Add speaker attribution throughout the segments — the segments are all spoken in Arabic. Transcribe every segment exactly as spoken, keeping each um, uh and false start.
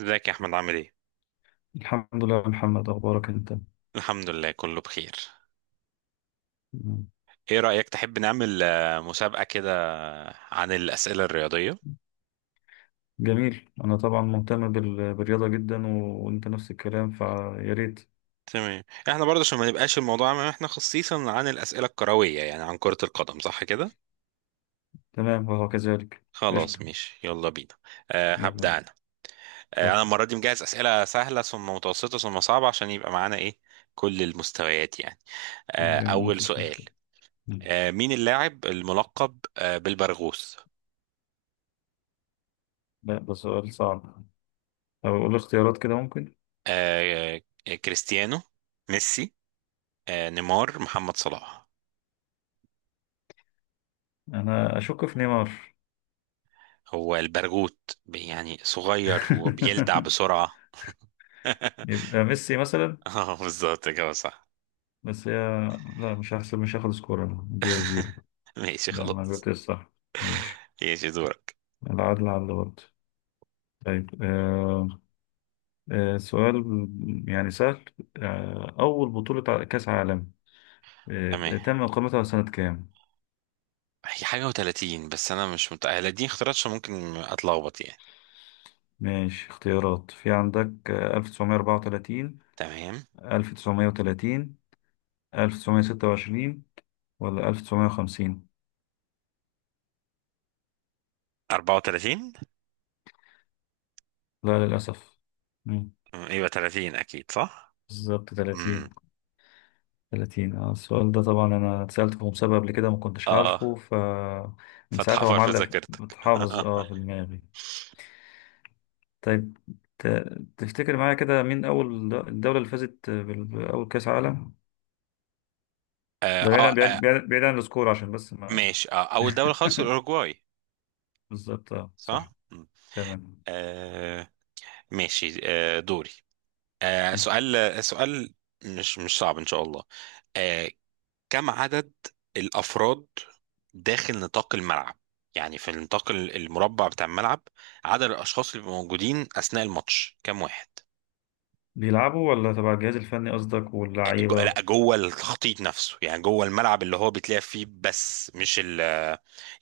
Speaker 1: ازيك يا احمد عامل ايه؟
Speaker 2: الحمد لله يا محمد، أخبارك أنت؟
Speaker 1: الحمد لله كله بخير.
Speaker 2: مم.
Speaker 1: ايه رأيك تحب نعمل آه، مسابقة كده عن الأسئلة الرياضية؟
Speaker 2: جميل. أنا طبعا مهتم بال- بالرياضة جدا، و- وأنت نفس الكلام، فيا ريت.
Speaker 1: تمام، احنا برضه عشان ما نبقاش الموضوع عام احنا خصيصا عن الأسئلة الكروية يعني عن كرة القدم، صح كده؟
Speaker 2: تمام وهو كذلك.
Speaker 1: خلاص
Speaker 2: قشطة.
Speaker 1: ماشي يلا بينا. أه
Speaker 2: يلا
Speaker 1: هبدأ انا. أه انا
Speaker 2: اتفضل.
Speaker 1: المرة دي مجهز أسئلة سهلة ثم متوسطة ثم صعبة عشان يبقى معانا ايه، كل المستويات يعني. أه
Speaker 2: جميل،
Speaker 1: أول
Speaker 2: مفيش
Speaker 1: سؤال.
Speaker 2: مشكلة. مم.
Speaker 1: أه مين اللاعب الملقب أه بالبرغوث؟
Speaker 2: لا، ده سؤال صعب. طب أقول اختيارات كده، ممكن.
Speaker 1: أه آه، كريستيانو، ميسي، آه، نيمار، محمد صلاح.
Speaker 2: أنا أشك في نيمار.
Speaker 1: هو البرغوت، ب- يعني صغير وبيلدع بسرعة.
Speaker 2: يبقى ميسي مثلا.
Speaker 1: اه بالظبط كده، صح.
Speaker 2: بس هي، لا، مش هحسب، مش هاخد سكور، أنا دي زيرو.
Speaker 1: ماشي
Speaker 2: لا، ما
Speaker 1: خلاص.
Speaker 2: جبتش صح. ماشي.
Speaker 1: ماشي دورك.
Speaker 2: العدل على اللي برضه. طيب، آه، آه، سؤال يعني سهل. آه، أول بطولة ع- كأس عالم آه،
Speaker 1: تمام.
Speaker 2: تم إقامتها سنة كام؟
Speaker 1: هي حاجة و30، بس أنا مش متأهل، دي اختيارات عشان ممكن أتلخبط يعني.
Speaker 2: ماشي، اختيارات في عندك: آه، ألف وتسعمية أربعة وتلاتين،
Speaker 1: تمام.
Speaker 2: ألف وتسعمية وتلاتين، ألف وتسعمية ستة وعشرين، ولا ألف وتسعمية وخمسين؟
Speaker 1: أربعة وثلاثين.
Speaker 2: لا، للأسف. مم،
Speaker 1: أمم، يبقى ثلاثين أكيد صح؟
Speaker 2: بالظبط
Speaker 1: امم
Speaker 2: ثلاثين. تلاتين. آه، السؤال ده طبعا أنا اتسألته في مسابقة قبل كده، ما كنتش عارفه،
Speaker 1: اه،
Speaker 2: فمن
Speaker 1: فتح
Speaker 2: ساعتها هو
Speaker 1: حفر في
Speaker 2: معلق في-
Speaker 1: ذاكرتك.
Speaker 2: متحافظ اه في دماغي. طيب. ت- تفتكر معايا كده مين أول د- الدولة اللي فازت بال- بأول كأس عالم؟
Speaker 1: آه,
Speaker 2: ده بعيد
Speaker 1: اه
Speaker 2: عن
Speaker 1: آه،
Speaker 2: بعيد بعيد بعيد عن السكور، عشان بس ما...
Speaker 1: ماشي، آه أول دولة خالص الأوروجواي.
Speaker 2: بالظبط، اه،
Speaker 1: صح؟
Speaker 2: صح.
Speaker 1: مم.
Speaker 2: تمام.
Speaker 1: آه. ماشي، آه دوري. آه سؤال سؤال، مش مش صعب ان شاء الله. آه، كم عدد الافراد داخل نطاق الملعب؟ يعني في النطاق ال- المربع بتاع الملعب، عدد الاشخاص اللي بيبقوا موجودين اثناء الماتش كم واحد؟
Speaker 2: بيلعبوا ولا تبع الجهاز الفني قصدك
Speaker 1: آه، جو-
Speaker 2: واللعيبة؟
Speaker 1: لا جوه التخطيط نفسه، يعني جوه الملعب اللي هو بيتلعب فيه، بس مش ال،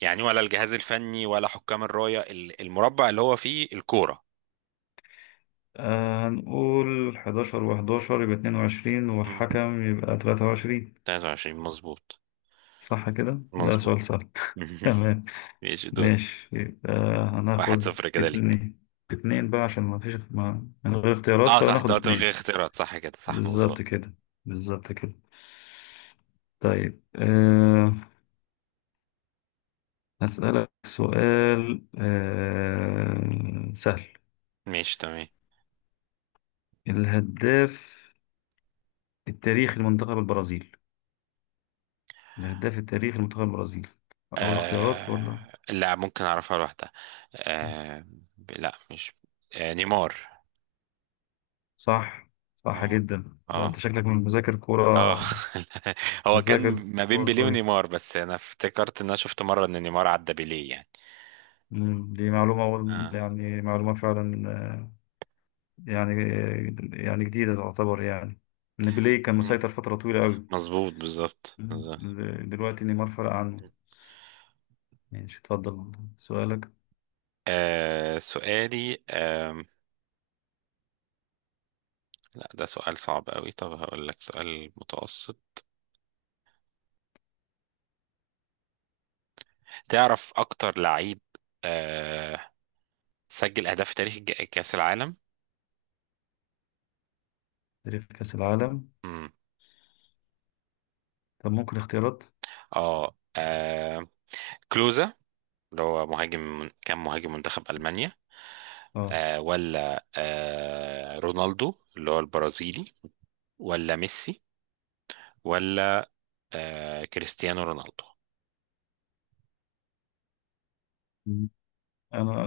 Speaker 1: يعني ولا الجهاز الفني ولا حكام الراية، ال- المربع اللي هو فيه الكورة.
Speaker 2: آه، هنقول حداشر و11 يبقى اتنين وعشرين،
Speaker 1: مم،
Speaker 2: والحكم يبقى ثلاثة وعشرين.
Speaker 1: ثلاثة وعشرين مظبوط
Speaker 2: صح كده؟ ده
Speaker 1: مظبوط.
Speaker 2: سؤال سهل. تمام.
Speaker 1: ماشي دور.
Speaker 2: ماشي، يبقى
Speaker 1: واحد
Speaker 2: هناخد
Speaker 1: صفر كده ليك.
Speaker 2: اتنين. اتنين بقى عشان ما فيش، ما من غير اختيارات
Speaker 1: اه صح،
Speaker 2: فناخد
Speaker 1: دوت من
Speaker 2: اتنين.
Speaker 1: غير اختيارات، صح كده، صح
Speaker 2: بالظبط
Speaker 1: مظبوط.
Speaker 2: كده. بالظبط كده. طيب أه، هسألك سؤال أه سهل.
Speaker 1: ماشي تمام.
Speaker 2: الهداف التاريخي لمنتخب البرازيل. الهداف التاريخي لمنتخب البرازيل. أول اختيارات ولا...
Speaker 1: آه... لا ممكن اعرفها لوحدها. آه... لا مش، آه... نيمار.
Speaker 2: صح. صح
Speaker 1: اه
Speaker 2: جدا، ده
Speaker 1: اه
Speaker 2: أنت شكلك من مذاكر
Speaker 1: اه.
Speaker 2: كورة.
Speaker 1: هو كان
Speaker 2: مذاكر
Speaker 1: ما بين
Speaker 2: كورة
Speaker 1: بيليه
Speaker 2: كويس.
Speaker 1: ونيمار، بس انا افتكرت ان انا شفت مره ان نيمار عدى بيليه يعني.
Speaker 2: مم، دي معلومة أول،
Speaker 1: آه.
Speaker 2: يعني معلومة فعلا، آه، يعني، يعني جديدة تعتبر يعني، إن بيليه كان
Speaker 1: مم.
Speaker 2: مسيطر فترة طويلة أوي.
Speaker 1: مظبوط بالظبط
Speaker 2: مم.
Speaker 1: بالظبط.
Speaker 2: دلوقتي نيمار فرق عنه. ماشي، اتفضل سؤالك.
Speaker 1: آه سؤالي، آه لا ده سؤال صعب قوي، طب هقول لك سؤال متوسط. تعرف اكتر لعيب آه سجل اهداف في تاريخ الج- كاس العالم؟
Speaker 2: تاريخ كأس العالم.
Speaker 1: امم
Speaker 2: طب ممكن اختيارات؟
Speaker 1: اه. آه، كلوزا اللي هو مهاجم، كان مهاجم منتخب المانيا،
Speaker 2: اه.
Speaker 1: آه ولا آه رونالدو اللي هو البرازيلي، ولا ميسي، ولا آه كريستيانو رونالدو.
Speaker 2: مم. انا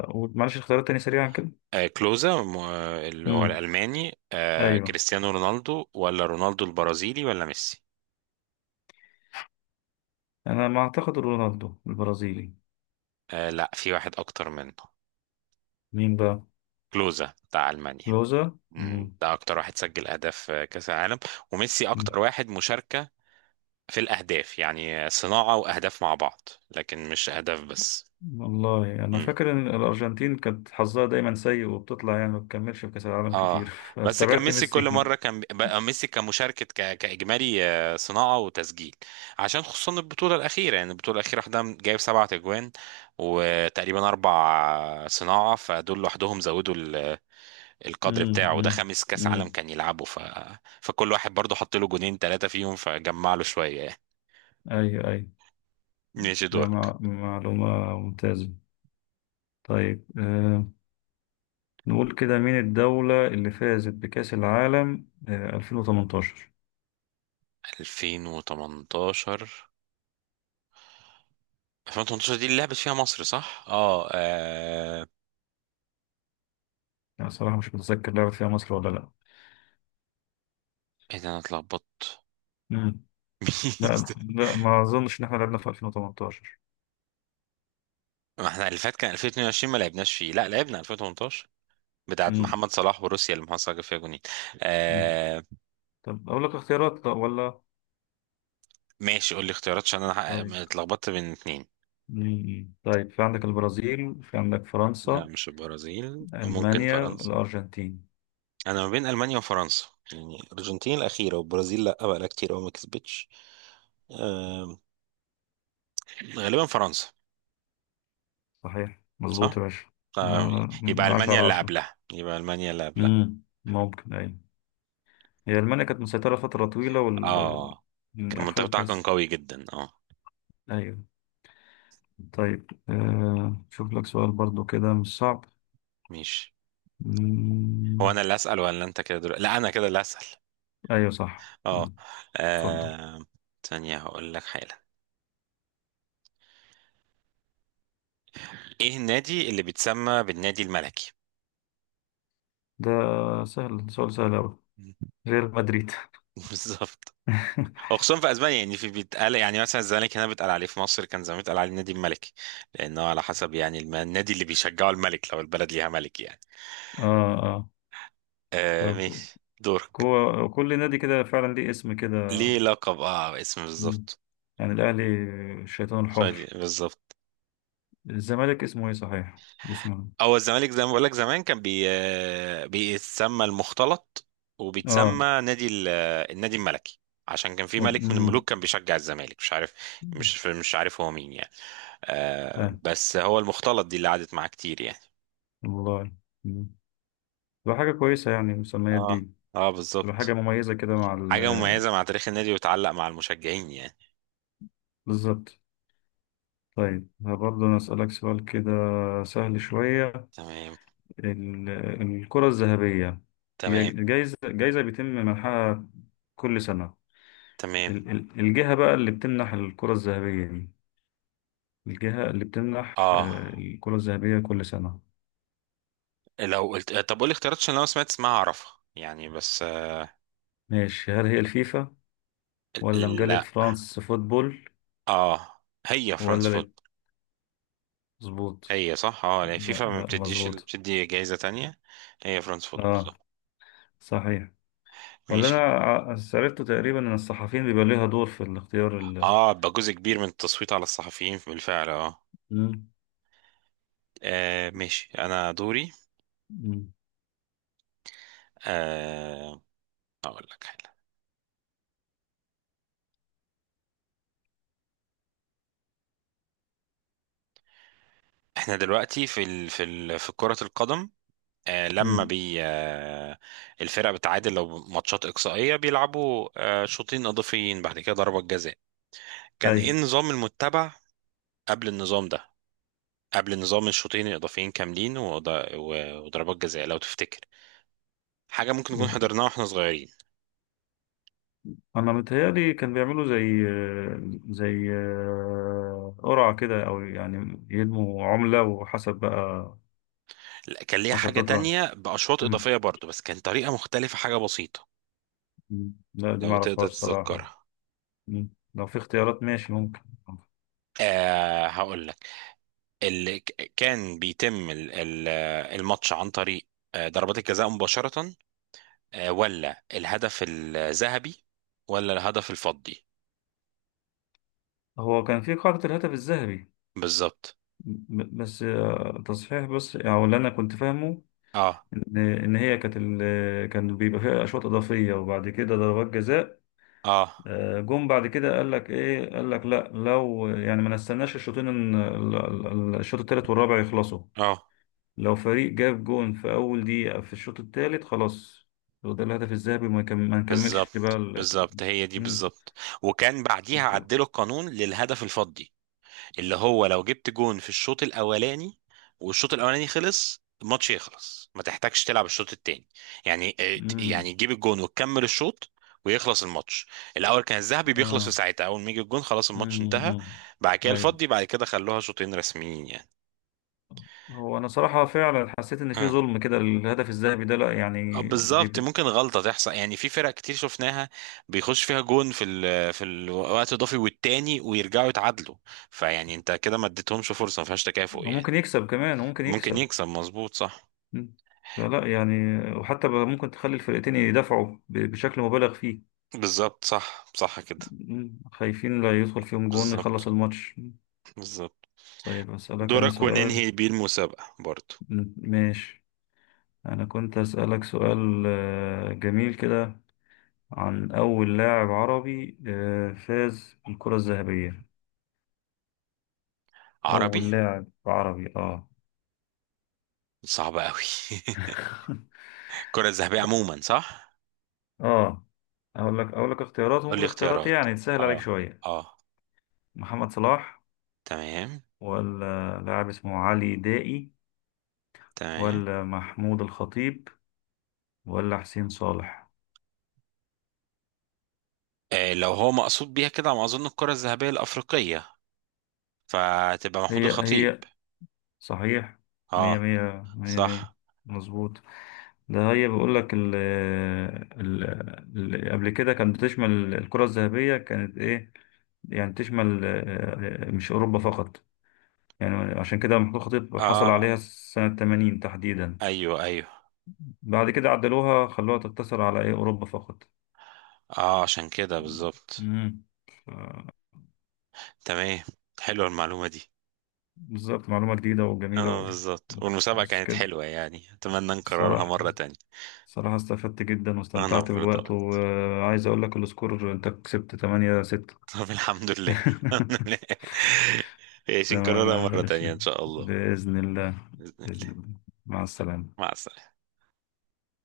Speaker 2: هقول معلش اختيارات تاني سريعا كده.
Speaker 1: آه كلوزا، م- آه، اللي هو
Speaker 2: مم.
Speaker 1: الألماني، آه
Speaker 2: ايوه،
Speaker 1: كريستيانو رونالدو، ولا رونالدو البرازيلي، ولا ميسي.
Speaker 2: انا ما اعتقد رونالدو البرازيلي.
Speaker 1: آه لا، في واحد أكتر منه،
Speaker 2: مين بقى؟
Speaker 1: كلوزا بتاع ألمانيا.
Speaker 2: كلوزا.
Speaker 1: مم،
Speaker 2: مم.
Speaker 1: ده اكتر واحد سجل اهداف في كاس العالم، وميسي
Speaker 2: مم.
Speaker 1: اكتر واحد مشاركة في الاهداف، يعني صناعة واهداف مع بعض، لكن مش اهداف بس.
Speaker 2: والله انا
Speaker 1: امم
Speaker 2: فاكر ان الارجنتين كانت حظها دايما سيء، وبتطلع يعني ما بتكملش في كأس العالم كتير،
Speaker 1: اه، بس كان
Speaker 2: فاستبعدت
Speaker 1: ميسي كل مرة،
Speaker 2: ميسي.
Speaker 1: كان بقى ميسي كمشاركة ك... كاجمالي، آه، صناعة وتسجيل. عشان خصوصا البطولة الأخيرة، يعني البطولة الأخيرة واحدة جايب سبعة أجوان وتقريبا أربع صناعة، فدول لوحدهم زودوا ال... القدر
Speaker 2: مم.
Speaker 1: بتاعه، وده
Speaker 2: مم.
Speaker 1: خامس كأس عالم
Speaker 2: مم.
Speaker 1: كان يلعبه ف... فكل واحد برضه حط له جونين ثلاثة فيهم فجمع له شوية.
Speaker 2: ايوه ايوه.
Speaker 1: ماشي
Speaker 2: ده
Speaker 1: دورك.
Speaker 2: مع- معلومة ممتازة. طيب، آه، نقول كده مين الدولة اللي فازت بكأس العالم آه، ألفين وتمنتاشر؟
Speaker 1: ألفين وثمانية عشر. ألفين وتمنتاشر دي اللي لعبت فيها مصر صح؟ اه آه،
Speaker 2: يعني صراحة مش متذكر لعبت فيها مصر ولا لأ.
Speaker 1: ايه ده انا اتلخبطت.
Speaker 2: مم.
Speaker 1: مين
Speaker 2: لا
Speaker 1: ده؟
Speaker 2: لا، ما أظنش إن إحنا لعبنا في ألفين وتمنتاشر.
Speaker 1: ما احنا اللي فات كان ألفين واتنين وعشرين ما لعبناش فيه، لا لعبنا ألفين وتمنتاشر، بتاعت
Speaker 2: مم.
Speaker 1: محمد صلاح وروسيا اللي محمد صلاح جاب فيها جونين.
Speaker 2: مم.
Speaker 1: آه.
Speaker 2: طب أقول لك اختيارات، طب ولا...
Speaker 1: ماشي قول لي اختيارات عشان انا حق-
Speaker 2: طيب.
Speaker 1: اتلخبطت بين اتنين.
Speaker 2: مم. طيب، في عندك البرازيل، في عندك
Speaker 1: لا
Speaker 2: فرنسا،
Speaker 1: مش البرازيل، ممكن
Speaker 2: ألمانيا،
Speaker 1: فرنسا.
Speaker 2: الأرجنتين.
Speaker 1: انا ما بين المانيا وفرنسا، يعني الارجنتين الاخيره، والبرازيل لا بقى لها كتير قوي ما كسبتش. آه، غالبا فرنسا.
Speaker 2: صحيح،
Speaker 1: صح؟
Speaker 2: مظبوط يا باشا.
Speaker 1: آه،
Speaker 2: آه، من
Speaker 1: يبقى
Speaker 2: عشرة
Speaker 1: المانيا
Speaker 2: على
Speaker 1: اللي
Speaker 2: عشرة.
Speaker 1: قبلها، يبقى المانيا اللي قبلها
Speaker 2: مم. ممكن، أيوة. هي ألمانيا كانت مسيطرة فترة طويلة وال...
Speaker 1: اه،
Speaker 2: آه،
Speaker 1: كان المنتخب
Speaker 2: أخدت
Speaker 1: بتاعها كان
Speaker 2: كأس.
Speaker 1: قوي جدا اه.
Speaker 2: أيوة. طيب، آه، شوف لك سؤال برضو كده مش صعب.
Speaker 1: ماشي.
Speaker 2: مم،
Speaker 1: هو انا اللي اسال ولا انت كده دلوقتي؟ لا انا كده اللي اسال.
Speaker 2: أيوة صح. مم،
Speaker 1: اه
Speaker 2: اتفضل.
Speaker 1: آه، ثانيه هقول لك حالا. ايه النادي اللي بيتسمى بالنادي الملكي؟
Speaker 2: ده سهل، سؤال سهل أوي. ريال مدريد.
Speaker 1: بالظبط. وخصوصا في اسبانيا يعني، في بيتقال يعني، مثلا الزمالك هنا بيتقال عليه في مصر، كان زمان بيتقال عليه النادي الملكي، لانه على حسب يعني، الم- النادي اللي بيشجعه الملك، لو البلد ليها ملك يعني.
Speaker 2: اه، اه.
Speaker 1: آه
Speaker 2: طيب،
Speaker 1: ماشي دورك.
Speaker 2: كو- كل نادي كده فعلا ليه اسم كده.
Speaker 1: ليه لقب، اه اسم
Speaker 2: مم.
Speaker 1: بالظبط.
Speaker 2: يعني الأهلي الشيطان
Speaker 1: سعودي
Speaker 2: الحمر.
Speaker 1: بالظبط.
Speaker 2: الزمالك اسمه ايه، صحيح، اسمه
Speaker 1: هو الزمالك زي ما بقول لك، زمان كان بي... آه، بيتسمى المختلط،
Speaker 2: إيه؟ اه.
Speaker 1: وبيتسمى نادي ال... آه، النادي الملكي، عشان كان في
Speaker 2: و-
Speaker 1: ملك من
Speaker 2: مم.
Speaker 1: الملوك كان بيشجع الزمالك، مش عارف، مش مش عارف هو مين يعني. آه
Speaker 2: اه.
Speaker 1: بس هو المختلط دي اللي قعدت معاه كتير يعني.
Speaker 2: والله. مم. تبقى حاجة كويسة يعني، المسميات
Speaker 1: اه
Speaker 2: دي.
Speaker 1: اه
Speaker 2: تبقى حاجة
Speaker 1: بالظبط.
Speaker 2: مميزة كده مع ال...
Speaker 1: حاجة مميزة مع تاريخ النادي وتعلق مع المشجعين يعني.
Speaker 2: بالظبط. طيب، برضه أنا أسألك سؤال كده سهل شوية.
Speaker 1: تمام
Speaker 2: ال- الكرة الذهبية، هي
Speaker 1: تمام
Speaker 2: جايزة، جايزة بيتم منحها كل سنة.
Speaker 1: تمام.
Speaker 2: ال- ال- الجهة بقى اللي بتمنح الكرة الذهبية دي، الجهة اللي بتمنح
Speaker 1: اه
Speaker 2: آه، الكرة الذهبية كل سنة.
Speaker 1: لو قلت، طب قول لي اختيارات عشان لو سمعت اسمها اعرفها يعني بس.
Speaker 2: ماشي، هل هي الفيفا، ولا مجلة
Speaker 1: لا
Speaker 2: فرانس فوتبول؟
Speaker 1: اه، هي فرانس.
Speaker 2: ولا، لا، مظبوط.
Speaker 1: هي صح اه، يعني
Speaker 2: لا
Speaker 1: فيفا ما
Speaker 2: لا،
Speaker 1: بتديش ال-
Speaker 2: مظبوط.
Speaker 1: بتدي جايزة تانية. هي فرانس فوتبول،
Speaker 2: اه،
Speaker 1: صح.
Speaker 2: صحيح. ولا أنا
Speaker 1: ماشي.
Speaker 2: ع- عرفته تقريبا إن الصحفيين بيبقى ليها دور في الاختيار ال...
Speaker 1: اه بقى جزء كبير من التصويت على الصحفيين بالفعل اه. آه، ماشي انا دوري.
Speaker 2: مم.
Speaker 1: آه اقول لك حاجة، احنا دلوقتي في ال... في ال... في كرة القدم، آه لما
Speaker 2: امم.
Speaker 1: بي آه الفرق بتعادل لو ماتشات إقصائية بيلعبوا آه شوطين إضافيين، بعد كده ضربة جزاء، كان
Speaker 2: اي،
Speaker 1: ايه النظام المتبع قبل النظام ده؟ قبل نظام الشوطين الإضافيين كاملين وض- و- وضربات جزاء، لو تفتكر حاجة ممكن نكون حضرناها واحنا صغيرين.
Speaker 2: انا متهيألي كان بيعملوا زي، زي آه، قرعة كده، او يعني يدموا عملة وحسب بقى.
Speaker 1: لا كان ليها
Speaker 2: حسب
Speaker 1: حاجة
Speaker 2: تطلع.
Speaker 1: تانية بأشواط
Speaker 2: امم.
Speaker 1: إضافية برضو، بس كان طريقة مختلفة، حاجة بسيطة.
Speaker 2: أمم. لا دي ما
Speaker 1: لو تقدر
Speaker 2: اعرفهاش صراحة.
Speaker 1: تتذكرها.
Speaker 2: أمم. لو في اختيارات ماشي ممكن.
Speaker 1: آه هقول لك، اللي ك- كان بيتم ال- ال- آه، الماتش عن طريق آه، ضربات الجزاء مباشرة، آه، ولا الهدف الذهبي، ولا الهدف الفضي.
Speaker 2: هو كان في قاعدة الهاتف الذهبي.
Speaker 1: بالظبط.
Speaker 2: ب- بس آه، تصحيح، بس او اللي انا كنت فاهمه،
Speaker 1: اه
Speaker 2: ان إن هي كانت ال، كان بيبقى فيها اشواط اضافية وبعد كده ضربات جزاء.
Speaker 1: اه
Speaker 2: آه، جم بعد كده قال لك ايه، قال لك لا، لو يعني ما نستناش الشوطين إن ال- ال- ال- الشوط الثالث والرابع يخلصوا.
Speaker 1: اه
Speaker 2: لو فريق جاب جون في اول دقيقة في الشوط الثالث، خلاص. هو ده الهدف الذهبي، وما يكم- ما نكملش بقى
Speaker 1: بالظبط
Speaker 2: ال...
Speaker 1: بالظبط، هي دي
Speaker 2: مم.
Speaker 1: بالظبط. وكان بعديها
Speaker 2: الكو-.
Speaker 1: عدلوا القانون للهدف الفضي، اللي هو لو جبت جون في الشوط الاولاني والشوط الاولاني خلص، الماتش يخلص، ما تحتاجش تلعب الشوط التاني، يعني آه،
Speaker 2: مم.
Speaker 1: يعني تجيب الجون وتكمل الشوط ويخلص الماتش. الاول كان الذهبي بيخلص في
Speaker 2: اه.
Speaker 1: ساعتها، اول ما يجي الجون خلاص الماتش
Speaker 2: مم.
Speaker 1: انتهى.
Speaker 2: مم.
Speaker 1: بعد كده
Speaker 2: ايوه.
Speaker 1: الفضي، بعد كده خلوها شوطين رسميين يعني.
Speaker 2: هو انا صراحة فعلا حسيت ان في
Speaker 1: اه
Speaker 2: ظلم كده الهدف الذهبي ده، لا
Speaker 1: آه،
Speaker 2: يعني
Speaker 1: بالظبط.
Speaker 2: بيب...
Speaker 1: ممكن غلطة تحصل يعني، في فرق كتير شفناها بيخش فيها جون في ال في الوقت الاضافي والتاني ويرجعوا يتعادلوا، فيعني انت كده ما اديتهمش فرصة، ما فيهاش تكافؤ
Speaker 2: هو
Speaker 1: يعني.
Speaker 2: ممكن يكسب كمان، هو ممكن
Speaker 1: ممكن
Speaker 2: يكسب.
Speaker 1: يكسب، مظبوط صح.
Speaker 2: مم. فلا يعني. وحتى بقى ممكن تخلي الفرقتين يدافعوا ب- بشكل مبالغ فيه.
Speaker 1: بالظبط صح صح كده.
Speaker 2: مم. خايفين لا يدخل فيهم جون يخلص
Speaker 1: بالظبط
Speaker 2: الماتش.
Speaker 1: بالظبط.
Speaker 2: طيب أسألك أنا
Speaker 1: دورك
Speaker 2: سؤال.
Speaker 1: وننهي بيه المسابقة برضو.
Speaker 2: مم. ماشي. أنا كنت أسألك سؤال آه، جميل كده، عن أول لاعب عربي آه، فاز بالكرة الذهبية.
Speaker 1: عربي،
Speaker 2: أول لاعب عربي آه.
Speaker 1: صعب قوي. الكرة الذهبية عموما، صح.
Speaker 2: آه. أقول لك، أقول لك اختيارات
Speaker 1: قول
Speaker 2: ممكن،
Speaker 1: لي
Speaker 2: الاختيارات
Speaker 1: اختيارات.
Speaker 2: يعني تسهل
Speaker 1: اه
Speaker 2: عليك شوية.
Speaker 1: اه.
Speaker 2: محمد صلاح،
Speaker 1: تمام.
Speaker 2: ولا لاعب اسمه علي دائي،
Speaker 1: تمام.
Speaker 2: ولا محمود الخطيب، ولا حسين صالح.
Speaker 1: آه لو هو مقصود بيها كده على ما اظن الكرة الذهبية الأفريقية، فتبقى محمود
Speaker 2: هي
Speaker 1: الخطيب.
Speaker 2: هي. صحيح. مية
Speaker 1: اه
Speaker 2: مية مية مية.
Speaker 1: صح
Speaker 2: مظبوط. ده هي بيقول لك ال ال ال- قبل كده كانت بتشمل الكرة الذهبية كانت ايه، يعني تشمل آه، آه، مش أوروبا فقط. يعني عشان كده محمود الخطيب حصل
Speaker 1: اه.
Speaker 2: عليها سنة ثمانين تحديدا.
Speaker 1: ايوه ايوه.
Speaker 2: بعد كده عدلوها خلوها تقتصر على ايه، أوروبا فقط.
Speaker 1: اه عشان كده بالظبط.
Speaker 2: مم.
Speaker 1: تمام، حلوه المعلومة دي.
Speaker 2: بالظبط، معلومة جديدة وجميلة
Speaker 1: اه
Speaker 2: و...
Speaker 1: بالظبط، والمسابقة
Speaker 2: بس
Speaker 1: كانت
Speaker 2: كده
Speaker 1: حلوة يعني، اتمنى نكررها
Speaker 2: الصراحة.
Speaker 1: مرة تانية.
Speaker 2: صراحة استفدت جدا
Speaker 1: انا
Speaker 2: واستمتعت بالوقت،
Speaker 1: برضه.
Speaker 2: وعايز اقول لك السكور، انت كسبت تمانية ستة.
Speaker 1: طب الحمد لله. الحمد لله. عايشين
Speaker 2: تمام
Speaker 1: كررها
Speaker 2: يا
Speaker 1: مرة تانية ان
Speaker 2: باشا،
Speaker 1: شاء الله.
Speaker 2: بإذن الله.
Speaker 1: بإذن الله.
Speaker 2: بإذن الله. مع السلامة.
Speaker 1: مع السلامة.